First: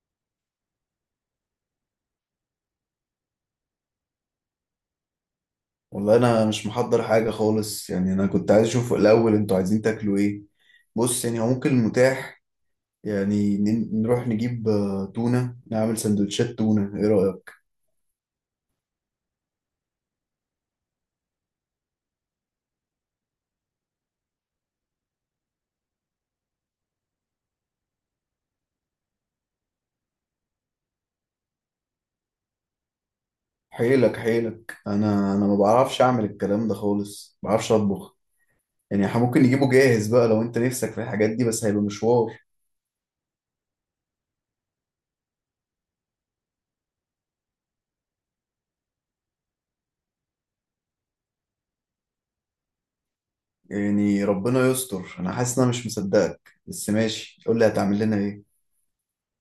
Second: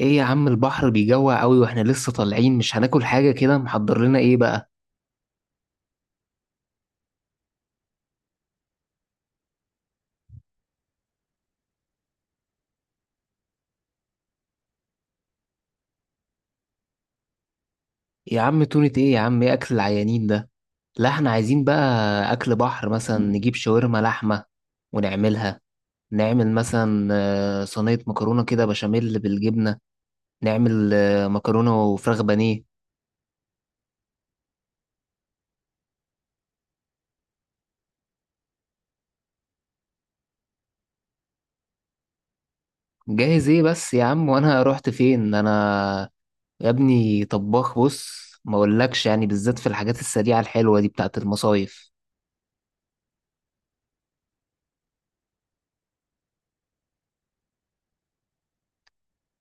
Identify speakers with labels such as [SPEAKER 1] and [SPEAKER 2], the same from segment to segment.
[SPEAKER 1] ايه يا عم، البحر بيجوع قوي واحنا لسه طالعين. مش هناكل حاجة؟ كده محضر لنا ايه بقى؟
[SPEAKER 2] والله انا مش محضر حاجه خالص. يعني انا كنت عايز اشوف الاول، انتوا عايزين تاكلوا ايه؟ بص، يعني هو ممكن المتاح. يعني نروح نجيب تونه، نعمل سندوتشات تونه، ايه رايك؟
[SPEAKER 1] يا عم تونة ايه يا عم، ايه اكل العيانين ده؟ لا احنا عايزين بقى اكل بحر، مثلا نجيب شاورما لحمة ونعملها. نعمل مثلا صينية مكرونة كده بشاميل بالجبنة. نعمل مكرونة وفراخ بانيه.
[SPEAKER 2] حيلك حيلك، انا ما بعرفش اعمل الكلام ده خالص، ما بعرفش اطبخ. يعني إحنا ممكن نجيبه جاهز بقى لو انت نفسك في الحاجات دي، بس هيبقى مشوار.
[SPEAKER 1] جاهز ايه بس يا عم، وانا رحت فين انا؟ يا ابني طباخ، بص ما اقولكش يعني، بالذات في الحاجات السريعة الحلوة دي بتاعت المصايف.
[SPEAKER 2] يعني ربنا يستر، انا حاسس ان انا مش مصدقك، بس ماشي، قول لي هتعمل لنا ايه؟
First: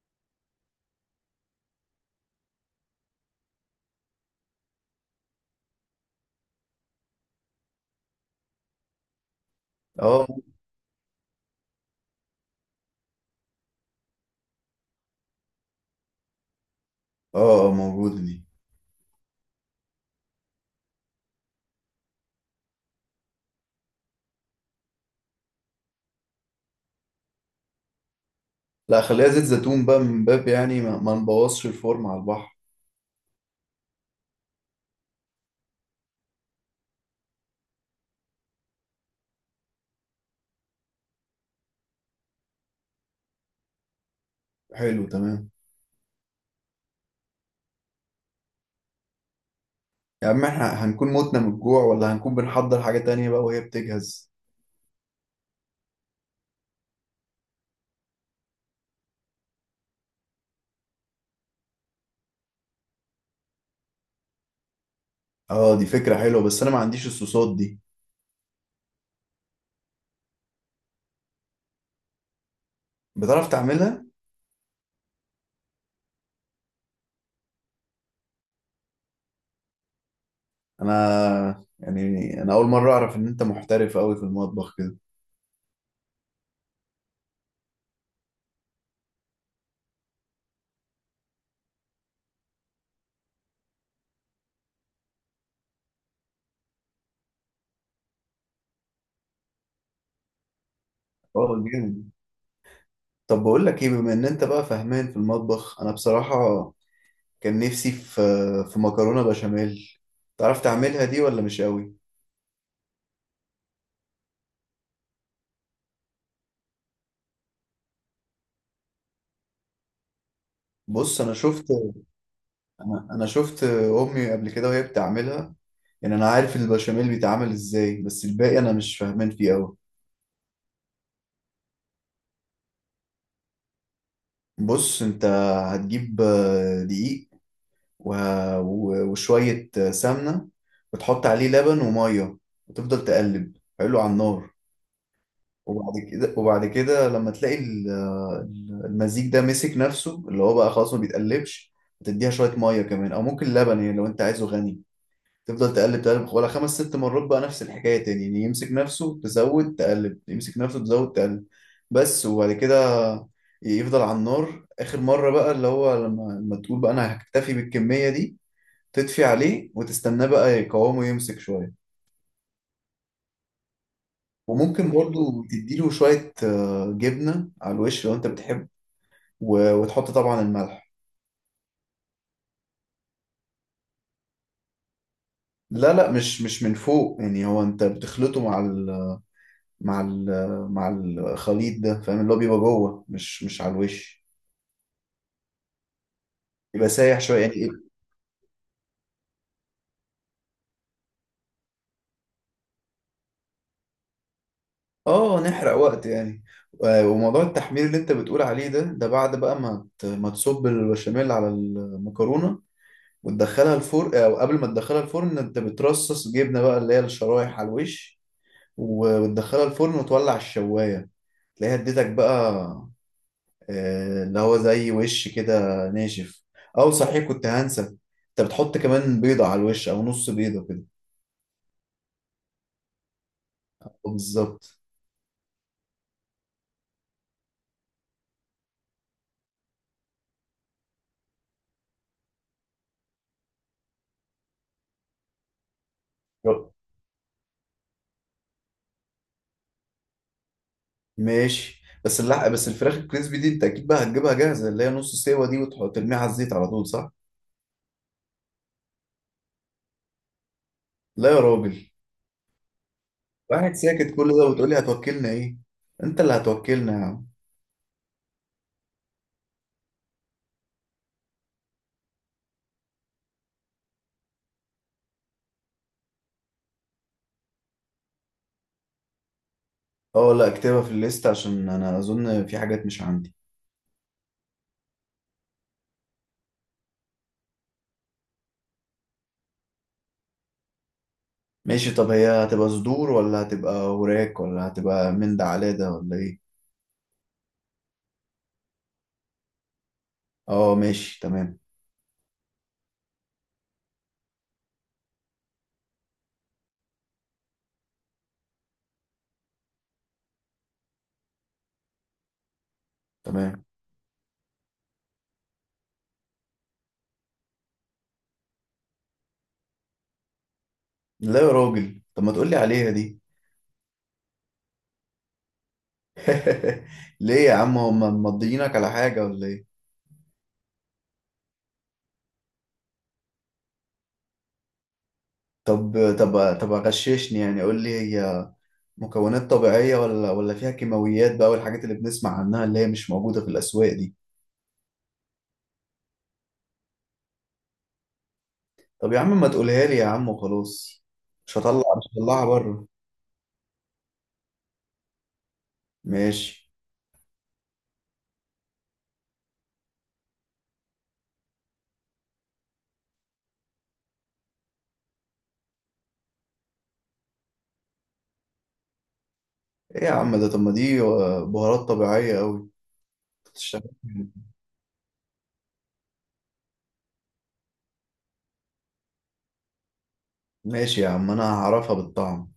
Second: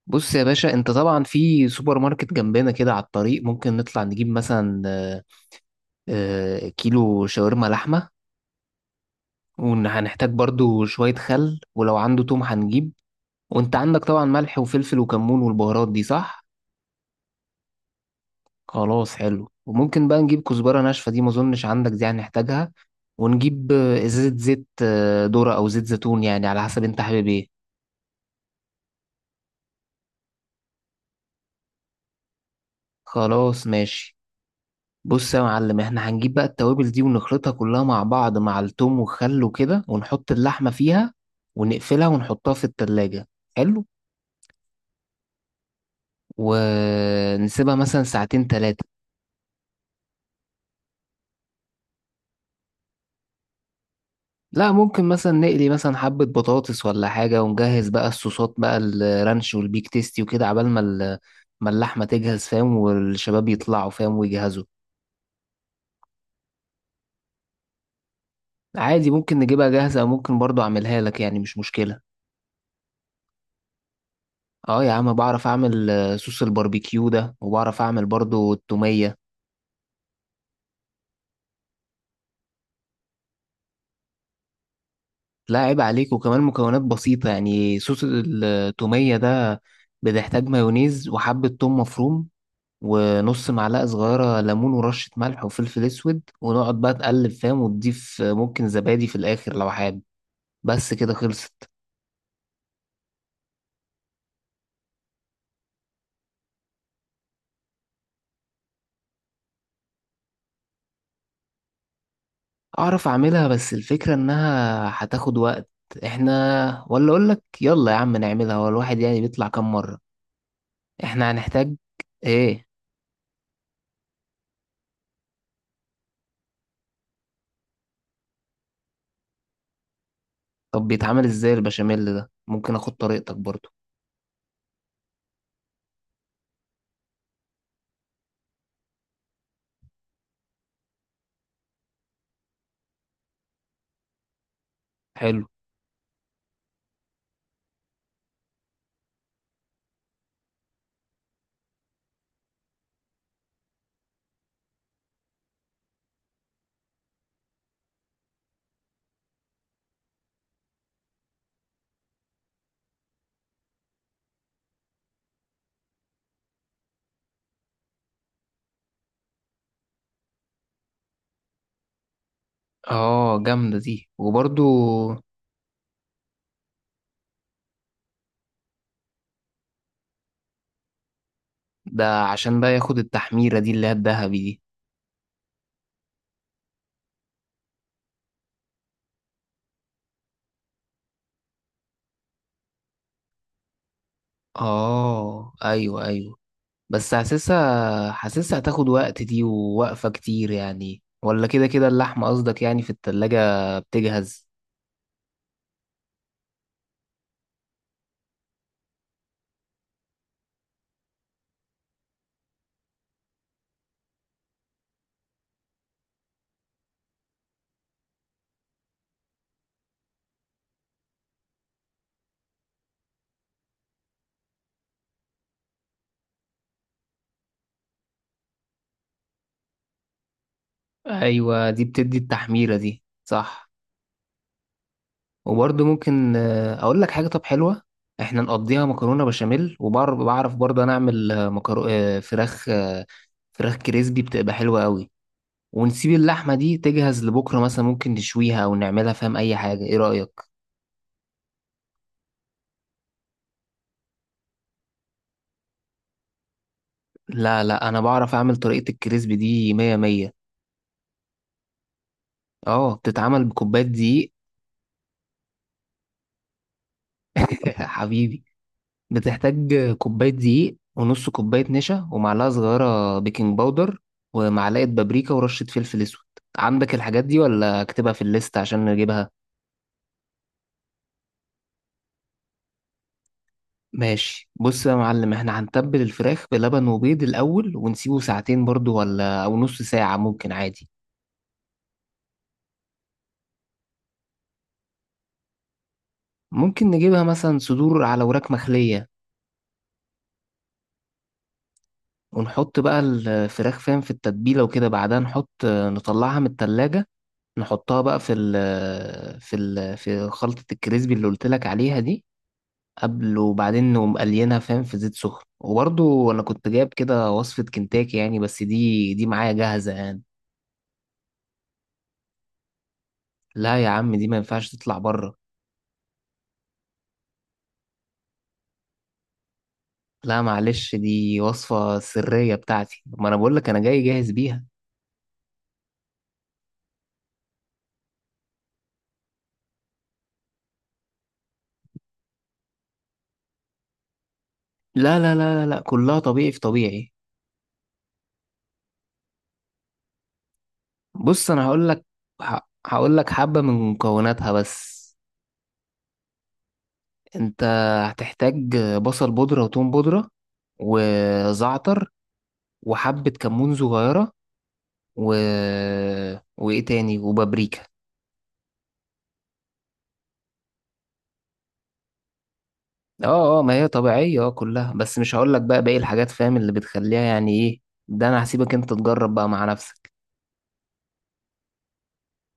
[SPEAKER 1] بص يا باشا، انت طبعا في سوبر ماركت جنبنا كده على الطريق، ممكن نطلع نجيب مثلا كيلو شاورما لحمة.
[SPEAKER 2] اه،
[SPEAKER 1] وهنحتاج برضو شوية خل، ولو عنده توم هنجيب. وانت عندك طبعا ملح وفلفل وكمون والبهارات دي، صح؟
[SPEAKER 2] اه، موجوده دي.
[SPEAKER 1] خلاص حلو. وممكن بقى نجيب كزبرة ناشفة، دي ما اظنش عندك، دي هنحتاجها. ونجيب ازازة زيت، ذرة او زيت زيتون، يعني على حسب انت حابب ايه.
[SPEAKER 2] لا، خليها زيت زيتون بقى، من باب يعني ما نبوظش الفورم على البحر.
[SPEAKER 1] خلاص ماشي. بص يا معلم، احنا هنجيب بقى التوابل دي ونخلطها كلها مع بعض مع التوم والخل وكده، ونحط اللحمة فيها ونقفلها ونحطها في التلاجة. حلو.
[SPEAKER 2] حلو، تمام.
[SPEAKER 1] ونسيبها مثلا ساعتين تلاتة.
[SPEAKER 2] يا عم، احنا هنكون متنا من الجوع، ولا هنكون بنحضر حاجة تانية بقى وهي بتجهز؟
[SPEAKER 1] لا ممكن مثلا نقلي مثلا حبة بطاطس ولا حاجة، ونجهز بقى الصوصات، بقى الرانش والبيك تيستي وكده، عبال ما اللحمة تجهز، فاهم، والشباب يطلعوا فاهم ويجهزوا.
[SPEAKER 2] اه، دي فكرة حلوة، بس انا ما عنديش الصوصات دي.
[SPEAKER 1] عادي، ممكن نجيبها جاهزة أو ممكن برضو أعملها لك، يعني مش مشكلة.
[SPEAKER 2] بتعرف تعملها؟
[SPEAKER 1] اه يا عم، بعرف اعمل صوص الباربيكيو ده، وبعرف اعمل برضو التومية.
[SPEAKER 2] انا يعني انا اول مرة اعرف ان انت محترف قوي في المطبخ كده.
[SPEAKER 1] لا عيب عليك، وكمان مكونات بسيطة يعني. صوص التومية ده بتحتاج مايونيز، وحبة توم مفروم، ونص معلقة صغيرة ليمون، ورشة ملح وفلفل اسود، ونقعد بقى تقلب فاهم، وتضيف ممكن زبادي في الاخر لو حابب. بس كده
[SPEAKER 2] اه،
[SPEAKER 1] خلصت.
[SPEAKER 2] جامد. طب بقول لك ايه، بما ان انت بقى فاهمان في المطبخ، انا بصراحة كان نفسي في مكرونة بشاميل. تعرف تعملها دي ولا مش قوي؟
[SPEAKER 1] اعرف اعملها، بس الفكرة انها هتاخد وقت. احنا ولا اقولك، يلا يا عم نعملها، هو الواحد يعني بيطلع كام مرة.
[SPEAKER 2] بص،
[SPEAKER 1] احنا هنحتاج ايه؟
[SPEAKER 2] انا شفت امي قبل كده وهي بتعملها. يعني انا عارف البشاميل بيتعمل ازاي، بس الباقي انا مش فاهمان فيه قوي.
[SPEAKER 1] طب بيتعمل ازاي البشاميل ده، ممكن اخد طريقتك برضو؟
[SPEAKER 2] بص انت، هتجيب دقيق، وشوية سمنة، وتحط عليه لبن ومية، وتفضل تقلب حلو على النار.
[SPEAKER 1] حلو.
[SPEAKER 2] وبعد كده لما تلاقي المزيج ده مسك نفسه، اللي هو بقى خلاص ما بيتقلبش، هتديها شوية مية كمان او ممكن لبن، يعني لو انت عايزه غني. تفضل تقلب تقلب ولا خمس ست مرات بقى، نفس الحكاية تاني، يعني يمسك نفسه تزود تقلب، يمسك نفسه تزود تقلب. بس. وبعد كده يفضل على النار آخر مرة بقى، اللي هو لما تقول بقى أنا هكتفي بالكمية دي، تطفي عليه وتستناه بقى، يقاومه يمسك شوية.
[SPEAKER 1] اه جامدة دي وبرضو.
[SPEAKER 2] وممكن برضو تديله شوية جبنة على الوش لو أنت بتحب. وتحط طبعا الملح.
[SPEAKER 1] ده عشان بقى ياخد التحميرة دي، اللي هي الذهبي دي.
[SPEAKER 2] لا، لا، مش من فوق. يعني هو أنت بتخلطه مع مع الخليط ده، فاهم؟ اللي هو بيبقى جوه، مش على الوش.
[SPEAKER 1] اه ايوه ايوه.
[SPEAKER 2] يبقى
[SPEAKER 1] بس
[SPEAKER 2] سايح شويه يعني.
[SPEAKER 1] حاسسها حاسسها هتاخد وقت دي ووقفة كتير يعني، ولا كده كده اللحمة قصدك، يعني في التلاجة بتجهز.
[SPEAKER 2] اه، نحرق وقت يعني. وموضوع التحمير اللي انت بتقول عليه ده بعد بقى ما تصب البشاميل على المكرونه وتدخلها الفرن، او قبل ما تدخلها الفرن انت بترصص جبنه بقى اللي هي الشرايح على الوش، وتدخلها الفرن وتولع الشوايه، تلاقيها اديتك بقى اللي هو زي وش كده، ناشف. او صحيح كنت هنسى، انت بتحط كمان بيضة على الوش او نص بيضة كده.
[SPEAKER 1] ايوه دي بتدي التحميرة دي، صح.
[SPEAKER 2] بالظبط.
[SPEAKER 1] وبرضو ممكن اقول لك حاجة، طب حلوة. احنا نقضيها مكرونة بشاميل، وبعرف برضه انا اعمل مكرو... آه، فراخ. فراخ كريسبي بتبقى حلوة قوي. ونسيب اللحمة دي تجهز لبكرة، مثلا ممكن نشويها أو نعملها فاهم أي حاجة، إيه رأيك؟
[SPEAKER 2] ماشي، بس اللحق، بس الفراخ الكريسبي دي انت اكيد بقى هتجيبها جاهزة، اللي هي نص سوا دي، وتحط ترميها على الزيت على طول، صح؟
[SPEAKER 1] لا لا، أنا بعرف أعمل طريقة الكريسبي دي مية مية.
[SPEAKER 2] لا يا راجل.
[SPEAKER 1] أه بتتعمل
[SPEAKER 2] واحد
[SPEAKER 1] بكوباية
[SPEAKER 2] ساكت كل
[SPEAKER 1] دقيق.
[SPEAKER 2] ده وتقول لي هتوكلنا ايه؟ انت اللي هتوكلنا يا عم.
[SPEAKER 1] حبيبي. بتحتاج كوباية دقيق، ونص كوباية نشا، ومعلقة صغيرة بيكنج باودر، ومعلقة بابريكا، ورشة فلفل أسود. عندك الحاجات دي ولا أكتبها في الليست عشان نجيبها؟
[SPEAKER 2] اه، لا، اكتبها في الليست عشان انا اظن في حاجات مش عندي.
[SPEAKER 1] ماشي، بص يا معلم، احنا هنتبل الفراخ بلبن وبيض الأول، ونسيبه ساعتين برضو، ولا أو نص ساعة ممكن عادي.
[SPEAKER 2] ماشي، طب هي هتبقى صدور ولا هتبقى وراك، ولا هتبقى من ده على ده ولا ايه؟
[SPEAKER 1] ممكن نجيبها مثلا صدور على وراك مخلية.
[SPEAKER 2] اه، ماشي، تمام.
[SPEAKER 1] ونحط بقى الفراخ فاهم في التتبيلة وكده، بعدها نحط، نطلعها من التلاجة، نحطها بقى في خلطة الكريسبي اللي قلت لك عليها دي قبل.
[SPEAKER 2] تمام.
[SPEAKER 1] وبعدين نقوم قلينها فاهم في زيت سخن. وبرضو أنا كنت جايب كده وصفة كنتاكي يعني، بس دي معايا جاهزة يعني.
[SPEAKER 2] لا يا راجل، طب ما تقولي عليها دي.
[SPEAKER 1] لا يا عم، دي ما ينفعش تطلع بره.
[SPEAKER 2] ليه يا عم، هم مضيينك على حاجة ولا ايه؟
[SPEAKER 1] لا معلش، دي وصفة سرية بتاعتي، ما انا بقول لك انا جاي جاهز بيها.
[SPEAKER 2] طب، طب، طب، غششني يعني، قول لي هي مكونات طبيعية ولا فيها كيماويات بقى، والحاجات اللي بنسمع عنها اللي هي مش موجودة في الأسواق دي؟
[SPEAKER 1] لا لا لا لا لا، كلها طبيعي في طبيعي.
[SPEAKER 2] طب يا عم ما تقولها لي يا عم وخلاص.
[SPEAKER 1] بص انا هقول
[SPEAKER 2] مش
[SPEAKER 1] لك.
[SPEAKER 2] هطلعها
[SPEAKER 1] ه-
[SPEAKER 2] بره.
[SPEAKER 1] هقول لك حبة من مكوناتها بس.
[SPEAKER 2] ماشي.
[SPEAKER 1] انت هتحتاج بصل بودرة وتوم بودرة، وزعتر، وحبة كمون صغيرة، و... وايه تاني، وبابريكا.
[SPEAKER 2] ايه يا عم، ده طب ما دي بهارات طبيعية أوي.
[SPEAKER 1] اه اه، ما
[SPEAKER 2] بتشتغل
[SPEAKER 1] هي
[SPEAKER 2] يعني.
[SPEAKER 1] طبيعية اه كلها، بس مش هقول لك بقى باقي الحاجات فاهم اللي بتخليها يعني ايه. ده انا هسيبك انت تجرب بقى مع نفسك.
[SPEAKER 2] ماشي يا عم، انا هعرفها بالطعم.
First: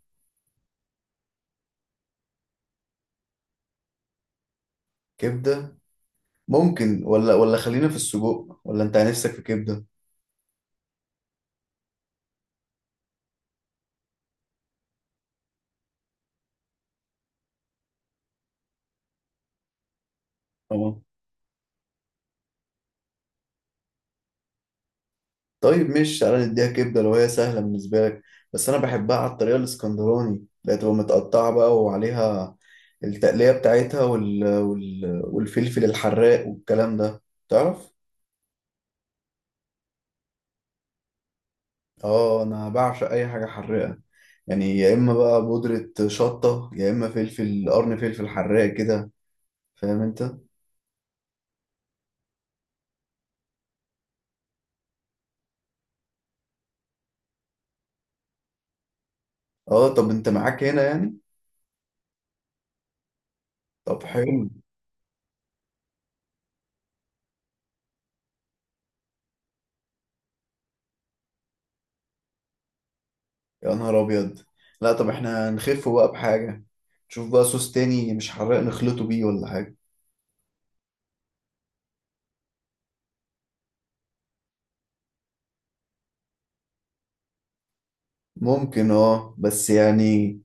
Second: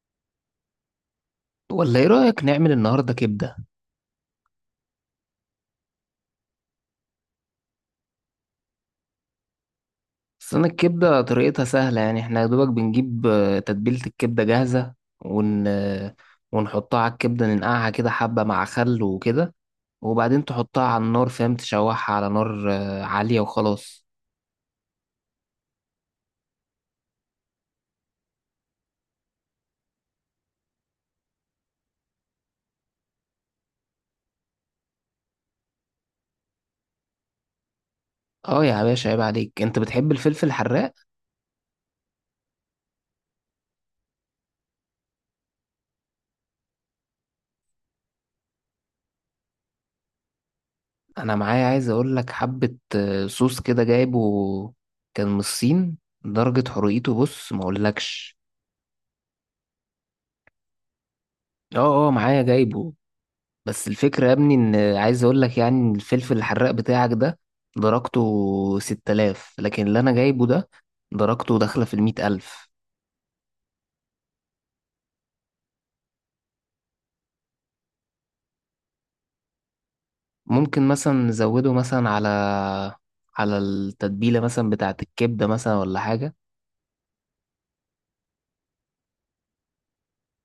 [SPEAKER 1] ولا ايه رأيك نعمل النهاردة كبدة؟
[SPEAKER 2] كبدة؟ ممكن، ولا خلينا في السجق، ولا انت نفسك في كبدة؟
[SPEAKER 1] بس انا الكبده طريقتها سهله يعني، احنا يا دوبك بنجيب تتبيله الكبده جاهزه. ون آه، ونحطها على الكبده، ننقعها كده حبه مع خل وكده، وبعدين تحطها
[SPEAKER 2] اه،
[SPEAKER 1] على النار فاهم، تشوحها على نار عاليه وخلاص.
[SPEAKER 2] طيب، مش تعالى نديها كبده لو هي سهله بالنسبه لك. بس انا بحبها على الطريقه الاسكندراني، اللي هتبقى متقطعه بقى، وعليها التقليه بتاعتها، والفلفل الحراق والكلام ده، تعرف.
[SPEAKER 1] اه يا باشا عيب عليك، انت بتحب الفلفل الحراق.
[SPEAKER 2] اه، انا بعشق اي حاجه حراقه. يعني يا اما بقى بودره شطه، يا اما فلفل قرن، فلفل حراق كده، فاهم انت؟
[SPEAKER 1] انا معايا، عايز اقول لك، حبه صوص كده جايبه، كان من الصين، درجه حرقته بص ما اقولكش.
[SPEAKER 2] اه، طب انت معاك هنا يعني.
[SPEAKER 1] اه اه معايا جايبه. بس
[SPEAKER 2] طب،
[SPEAKER 1] الفكرة يا
[SPEAKER 2] حلو.
[SPEAKER 1] ابني، ان عايز اقول لك يعني، إن الفلفل الحراق بتاعك ده درجته 6000، لكن اللي انا جايبه ده درجته داخلة في 100 ألف.
[SPEAKER 2] يا نهار ابيض. لا، طب احنا نخف بقى بحاجه، نشوف بقى صوص تاني مش حراق نخلطه بيه ولا حاجه.
[SPEAKER 1] ممكن مثلا نزوده مثلا على، على التتبيلة مثلا بتاعة الكبدة، مثلا ولا حاجة.
[SPEAKER 2] ممكن، اه، بس يعني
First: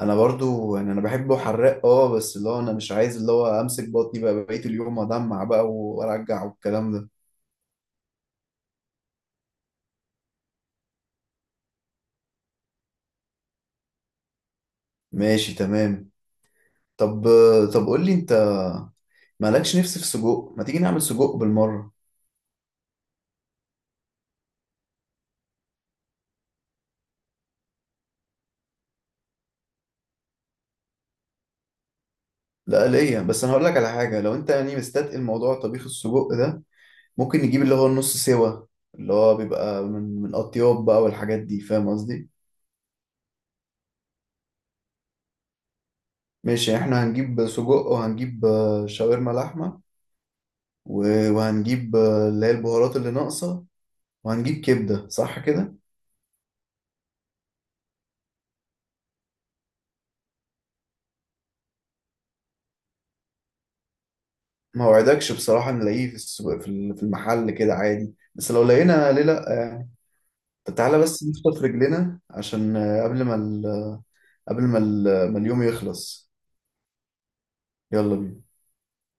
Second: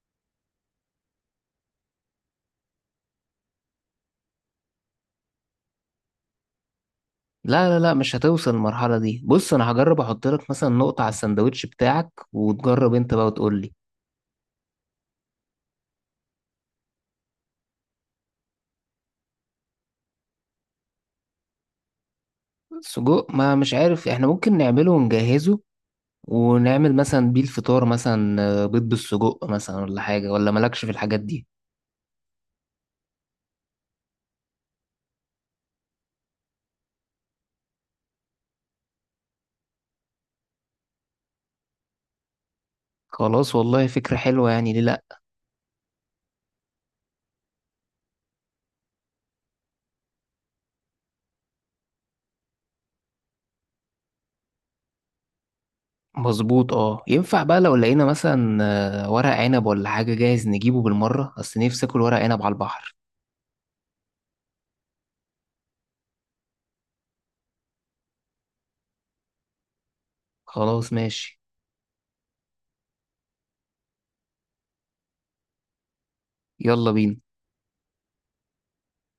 [SPEAKER 2] انا برضو، يعني انا بحبه حراق، اه، بس اللي هو انا مش عايز اللي هو امسك بطني بقى بقية اليوم، ادمع بقى وارجع والكلام ده.
[SPEAKER 1] لا لا لا مش هتوصل المرحلة دي. بص انا هجرب احط لك مثلا نقطة على السندوتش بتاعك، وتجرب انت بقى وتقول لي.
[SPEAKER 2] ماشي، تمام. طب، طب، قول لي انت، مالكش نفس في سجق؟ ما تيجي نعمل سجق بالمرة.
[SPEAKER 1] سجق، ما مش عارف، احنا ممكن نعمله ونجهزه، ونعمل مثلا بيه الفطار مثلا، بيض بالسجق مثلا ولا حاجة، ولا مالكش في الحاجات دي.
[SPEAKER 2] لا، ليا، بس انا هقول لك على حاجة. لو انت يعني مستثقل الموضوع طبيخ السجق ده، ممكن نجيب اللي هو النص سوا، اللي هو بيبقى من اطياب بقى والحاجات دي، فاهم قصدي؟
[SPEAKER 1] خلاص والله فكرة حلوة، يعني ليه لأ.
[SPEAKER 2] ماشي، احنا هنجيب سجق، وهنجيب شاورما لحمة، وهنجيب اللي هي البهارات اللي ناقصة، وهنجيب كبدة، صح كده؟
[SPEAKER 1] مظبوط. اه ينفع بقى لو لقينا مثلا ورق عنب ولا حاجة جاهز، نجيبه بالمرة، أصل نفسي آكل ورق عنب على البحر.
[SPEAKER 2] ما وعدكش بصراحة نلاقيه في السوق، في المحل كده عادي، بس لو لقينا ليه لأ يعني. طب
[SPEAKER 1] خلاص
[SPEAKER 2] تعالى بس
[SPEAKER 1] ماشي.
[SPEAKER 2] نفطر في رجلنا عشان قبل ما ال... قبل ما ال... ما اليوم يخلص.
[SPEAKER 1] يلا بينا.
[SPEAKER 2] يلا بينا.